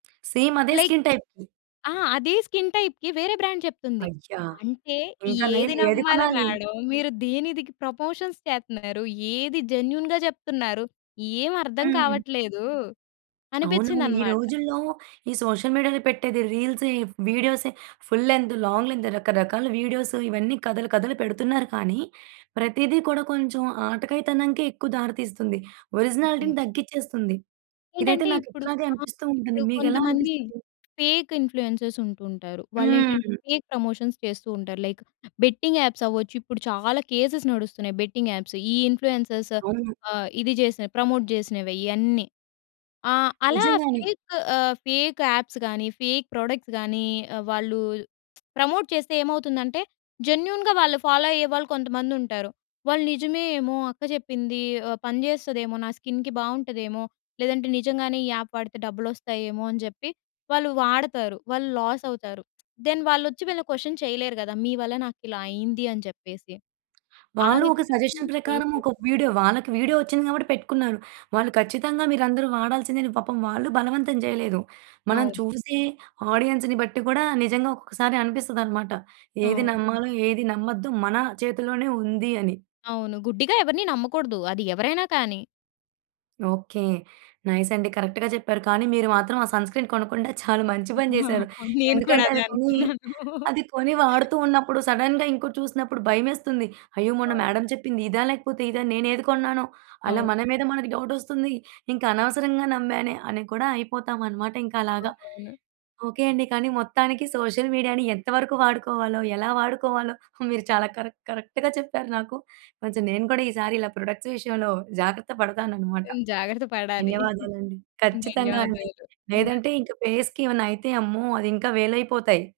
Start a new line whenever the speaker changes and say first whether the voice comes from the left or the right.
right: Same అదే
left: like,
right: skin టైప్‌వి
left: అహా! అది స్కిన్ టైప్‌కి వేరే బ్రాండ్ చెప్తుంది.
right: అయ్యా!
left: అంటే
right: ఇంకా నయం
left: ఏది
right: ఏది
left: నమ్మాల
right: కొనాలి.
left: మేడమ్. మీరు దేనిదికి ప్రపొషన్స్ చేస్తున్నారు, ఏది జెన్యూన్‌గా జెప్తున్నారు ఏమి అర్థం
right: హ్మ్.
left: కావట్లేదు!
right: అవునవును. ఈ
left: అనిపించిందన్నమాట.
right: రోజుల్లో ఈ సోషల్ మీడియాలో పెట్టేది రీల్స్, ఈ వీడియోసె, ఫుల్ లెన్త్, లాంగ్ లెన్త్ రకరకాల వీడియోస్, ఇవన్నీ కథలు కథలు పెడుతున్నారు కానీ, ప్రతిది కూడా కొంచెం ఆటకాయి తనంకే ఎక్కువ దారి తీస్తుంది.
left: అవును.
right: ఒరిజినాలిటీని తగ్గించేస్తుంది. ఇదైతే
left: ఏంటంటే
right: నాకు
left: ఇప్పుడు
right: ఇట్లాగే
left: ఆహ్,
right: అనిపిస్తూ ఉంటుంది.
left: ఇప్పుడు
right: మీకెలా
left: కొంతమంది
right: అనిపిస్తది?
left: ఫేక్ ఇన్‌ఫ్లుయెన్సర్స్ ఉంటూ ఉంటారు. వాళ్ళేంటంటే
right: హ్మ్.
left: ఫేక్ ప్రమోషన్స్ చేస్తూ ఉంటారు. లైక్ బెట్టింగ్ యాప్స్ అవ్వచ్చు. ఇప్పుడు చాలా కేసెస్ నడుస్తున్నాయి. బెట్టింగ్ యాప్స్ ఈ ఇన్‌ఫ్లుయెన్సర్స్
right: అవును.
left: ఆహ్, ఇది చేసిన ప్రమోట్ జేసినవె ఇయన్నీ. ఆహ్, అలా
right: నిజంగానే.
left: ఫేక్ ఆహ్, ఫేక్ యాప్స్ గాని, ఫేక్ ప్రొడక్ట్స్ గాని, ఆహ్, వాళ్ళు ప్రమోట్ చేస్తే ఏమవుతుందంటే జెన్యూన్‌గా వాళ్ళు ఫాలో అయ్యేవాళ్ళు కొంతమంది ఉంటారు. వాళ్ళు నిజమేమో అక్క చెప్పింది, ఆహ్, పనిజేస్తదేమో, నా స్కిన్‌కి బావుంటదేమో! లేదంటే నిజంగానే ఈ యాప్ వాడితే డబ్బులోస్తాయేమో! అని జెప్పి వాళ్ళు వాడతారు. వాళ్ళు లాస్ అవుతారు. దెన్ వాళ్ళు వచ్చి వీళ్ళని క్వశ్చన్ చేయలేరు కదా! మీ వల్ల నాకు ఇలా అయింది? అని చెప్పేసి ఆ
right: వాళ్ళు ఒక సజెషన్
left: విధమైనవి
right: ప్రకారం
left: చేయకుడదు.
right: ఒక వీడియో, వాళ్ళకి వీడియో వచ్చింది గాబట్టి పెట్టుకున్నారు. వాళ్ళు ఖచ్చితంగా మీరందరూ వాడాల్సిందే అని పాపం వాళ్ళు బలవంతం జేయలేదు. మనం
left: అవును.
right: చూసి ఆడియన్స్‌ని బట్టి కూడా నిజంగా ఒక్కొక్కసారి అనిపిస్తదన్నమాట. ఏది
left: అవును.
right: నమ్మాలో, ఏది నమ్మద్దు మన చేతిలోనే ఉంది అని.
left: అవును. గుడ్డిగా ఎవరిని నమ్మకూడదు. అది ఎవరైనా కానీ.
right: ఓకే. నైస్ అండి, కరెక్ట్‌గా జెప్పారు. కానీ, మీరు మాత్రం ఆ సన్‌స్క్రీన్ కొనకుండా చాలా మంచి పని చేసారు.
left: నేను కూడా
right: ఎందుకంటే,
left: అదే
right: అది కొని,
left: అనుకున్నాను.
right: అది కొని వాడుతున్నప్పుడు సడెన్‌గా ఇంకోటి చూసినప్పుడు భయమేస్తుంది. అయ్యో! మొన్న
left: అవును.
right: మేడమ్ చెప్పింది ఇదా? లేకపోతే ఇదా? నేను ఏది కొన్నానో! అలా
left: అవును.
right: మన మీద మనకు డౌటొస్తుంది. ఇంకా అనవసరంగా నమ్మానే అని కూడా అయిపోతామన్నమాట ఇంకా అలాగా.
left: అవునవును.
right: ఓకే అండి, కానీ మొత్తానికి సోషల్ మీడియాని ఎంత వరకు వాడుకోవాలో, ఎలా వాడుకోవాలో మీరు చాలా కరెక్ట్, కరెక్ట్‌గా చెప్పారు నాకు. కొంచెం నేను కూడా ఈసారి ప్రొడక్ట్స్ విషయంలో జాగ్రత్త పడతానన్నమాట.
left: ఎన్ జాగ్రత్త పడాలి.
right: ధన్యవాదాలండి. ఖచ్చితంగా అండి.
left: ధన్యవాదాలు.
right: లేదంటే ఇంకా ఫేస్‌కి ఏమైనా అయితే అమ్మో! అది ఇంకా వేలైపోతాయి.